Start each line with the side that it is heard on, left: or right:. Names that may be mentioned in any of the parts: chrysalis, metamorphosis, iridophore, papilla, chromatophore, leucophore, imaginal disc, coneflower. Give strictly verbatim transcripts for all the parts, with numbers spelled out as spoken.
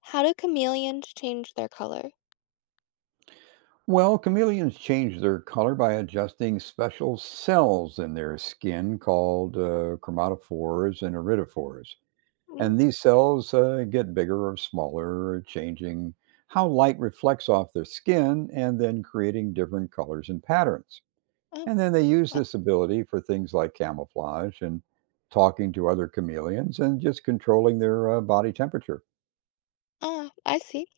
left: How do chameleons change their color?
right: Well, chameleons change their color by adjusting special cells in their skin called uh, chromatophores and iridophores.
left: Mm.
right: And these cells uh, get bigger or smaller, changing how light reflects off their skin and then creating different colors and patterns.
left: Oh,
right: And then they use
left: what?
right: this ability for things like camouflage and talking to other chameleons and just controlling their uh, body temperature.
left: Ah, I see.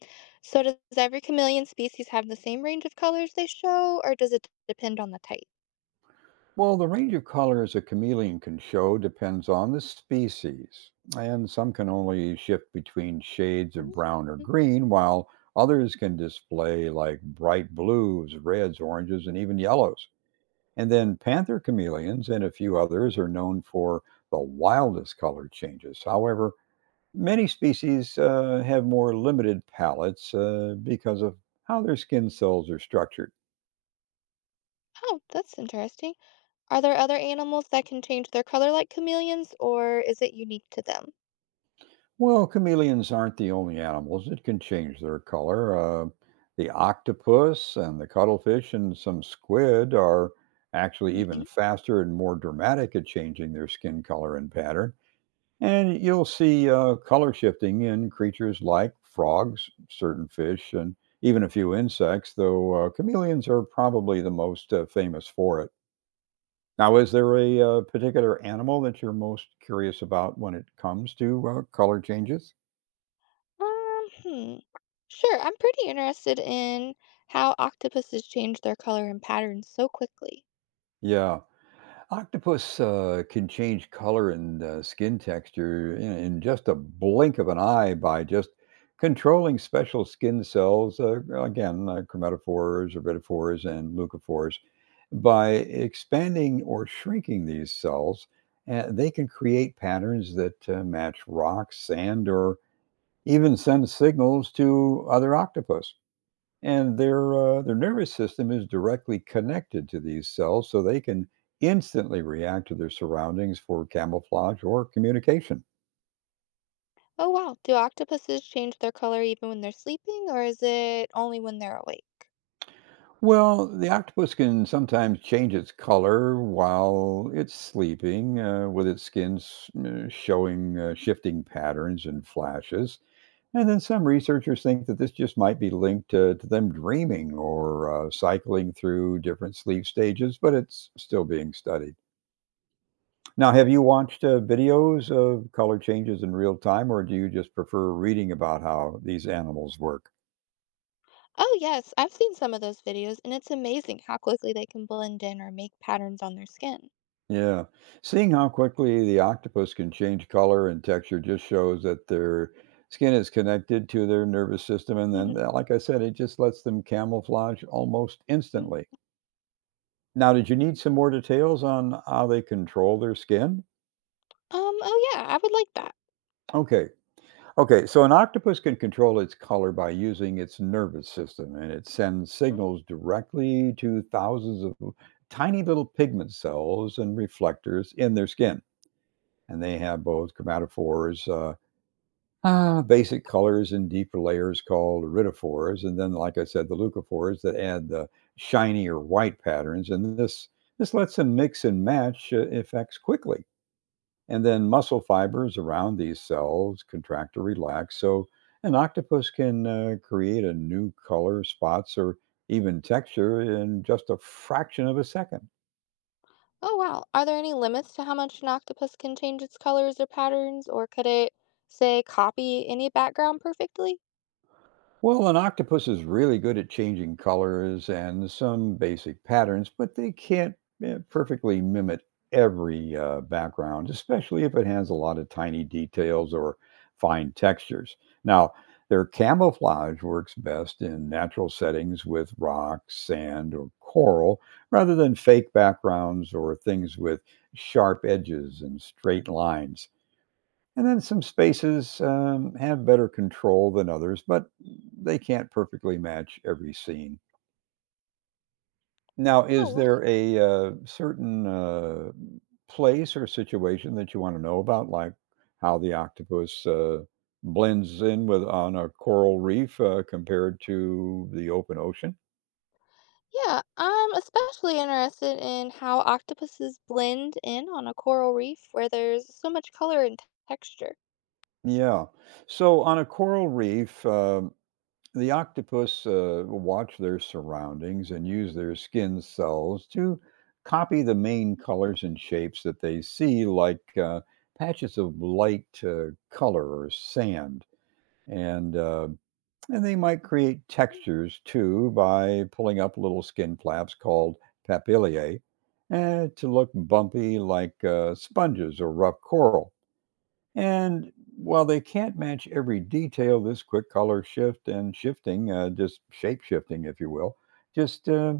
left: So does every chameleon species have the same range of colors they show, or does it depend on the type?
right: Well, the range of colors a chameleon can show depends on the species, and some can only shift between shades of
left: Mm,
right: brown or
left: mm.
right: green, while others can display like bright blues, reds, oranges, and even yellows. And then panther chameleons and a few others are known for the wildest color changes. However, many species uh, have more limited palettes uh, because of how their skin cells are structured.
left: Oh, that's interesting. Are there other animals that can change their color like chameleons, or is it unique to them?
right: Well, chameleons aren't the only animals that can change their color. Uh, the octopus and the cuttlefish and some squid are actually even
left: Hmm.
right: faster and more dramatic at changing their skin color and pattern. And you'll see uh, color shifting in creatures like frogs, certain fish, and even a few insects, though uh, chameleons are probably the most uh, famous for it. Now, is there a uh, particular animal that you're most curious about when it comes to uh, color changes?
left: Um, hmm. Sure, I'm pretty interested in how octopuses change their color and patterns so quickly.
right: Yeah. Octopus, uh, can change color and, uh, skin texture in in just a blink of an eye by just controlling special skin cells, uh, again, uh, chromatophores, iridophores, and leucophores. By expanding or shrinking these cells, uh, they can create patterns that, uh, match rocks, sand, or even send signals to other octopus and their uh, their nervous system is directly connected to these cells so they can instantly react to their surroundings for camouflage or communication.
left: Oh, wow. Do octopuses change their color even when they're sleeping, or is it only when they're awake?
right: Well, the octopus can sometimes change its color while it's sleeping, uh, with its skin s- uh, showing uh, shifting patterns and flashes. And then some researchers think that this just might be linked to, to them dreaming or uh, cycling through different sleep stages, but it's still being studied. Now, have you watched, uh, videos of color changes in real time, or do you just prefer reading about how these animals work?
left: Oh, yes, I've seen some of those videos, and it's amazing how quickly they can blend in or make patterns on their skin.
right: Yeah. Seeing how quickly the octopus can change color and texture just shows that their skin is connected to their nervous system. And then, uh,
left: Hmm.
right: like I said, it just lets them camouflage almost instantly. Now, did you need some more details on how they control their skin?
left: Um, oh, yeah, I would like that.
right: Okay. Okay, so an octopus can control its color by using its nervous system, and it sends signals directly to thousands of tiny little pigment cells and reflectors in their skin. And they have both chromatophores, uh, ah, basic colors, and deeper layers called iridophores, and then, like I said, the leucophores that add the shiny or white patterns. And this this lets them mix and match uh, effects quickly. And then muscle fibers around these cells contract or relax. So an octopus can uh, create a new color, spots, or even texture in just a fraction of a second.
left: Oh, wow. Are there any limits to how much an octopus can change its colors or patterns, or could it, say, copy any background perfectly?
right: Well, an octopus is really good at changing colors and some basic patterns, but they can't eh, perfectly mimic every uh, background, especially if it has a lot of tiny details or fine textures. Now, their camouflage works best in natural settings with rocks, sand, or coral, rather than fake backgrounds or things with sharp edges and straight lines. And then some spaces um, have better control than others, but they can't perfectly match every scene. Now,
left: Oh,
right: is
left: wow.
right: there a uh, certain uh, place or situation that you want to know about, like how the octopus uh, blends in with on a coral reef uh, compared to the open ocean?
left: Yeah, I'm especially interested in how octopuses blend in on a coral reef where there's so much color and texture.
right: Yeah. So on a coral reef, um, the octopus uh, watch their surroundings and use their skin cells to copy the main colors and shapes that they see, like uh, patches of light uh, color or sand. And uh, and they might create
left: Mm.
right: textures too by pulling up little skin flaps called papillae uh, to look bumpy, like uh, sponges or rough coral. And while they can't match every detail, this quick color shift and shifting, uh, just shape shifting, if you will, just uh,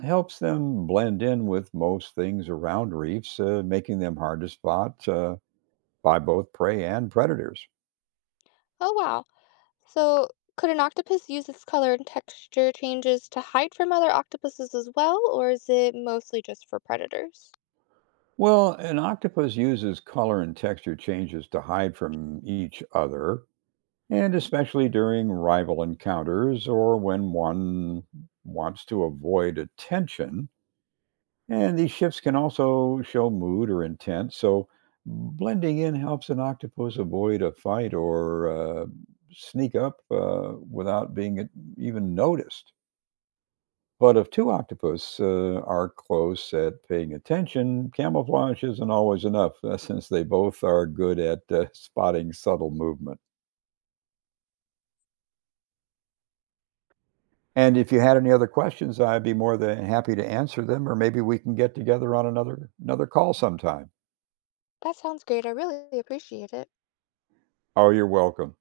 right: helps them blend in with most things around reefs, uh, making them hard to spot uh, by both prey and predators.
left: Oh, wow. So could an octopus use its color and texture changes to hide from other octopuses as well, or is it mostly just for predators?
right: Well, an octopus uses color and texture changes to hide from each other, and especially during rival encounters or when one wants to avoid attention. And these shifts can also show mood or intent, so blending in helps an octopus avoid a fight or uh, sneak up uh, without being even noticed. But if two octopus uh, are close at paying attention, camouflage isn't always enough uh, since they both are good at uh, spotting subtle movement. And if you had any other questions, I'd be more than happy to answer them, or maybe we can get together on another another call sometime.
left: That sounds great. I really appreciate it.
right: Oh, you're welcome.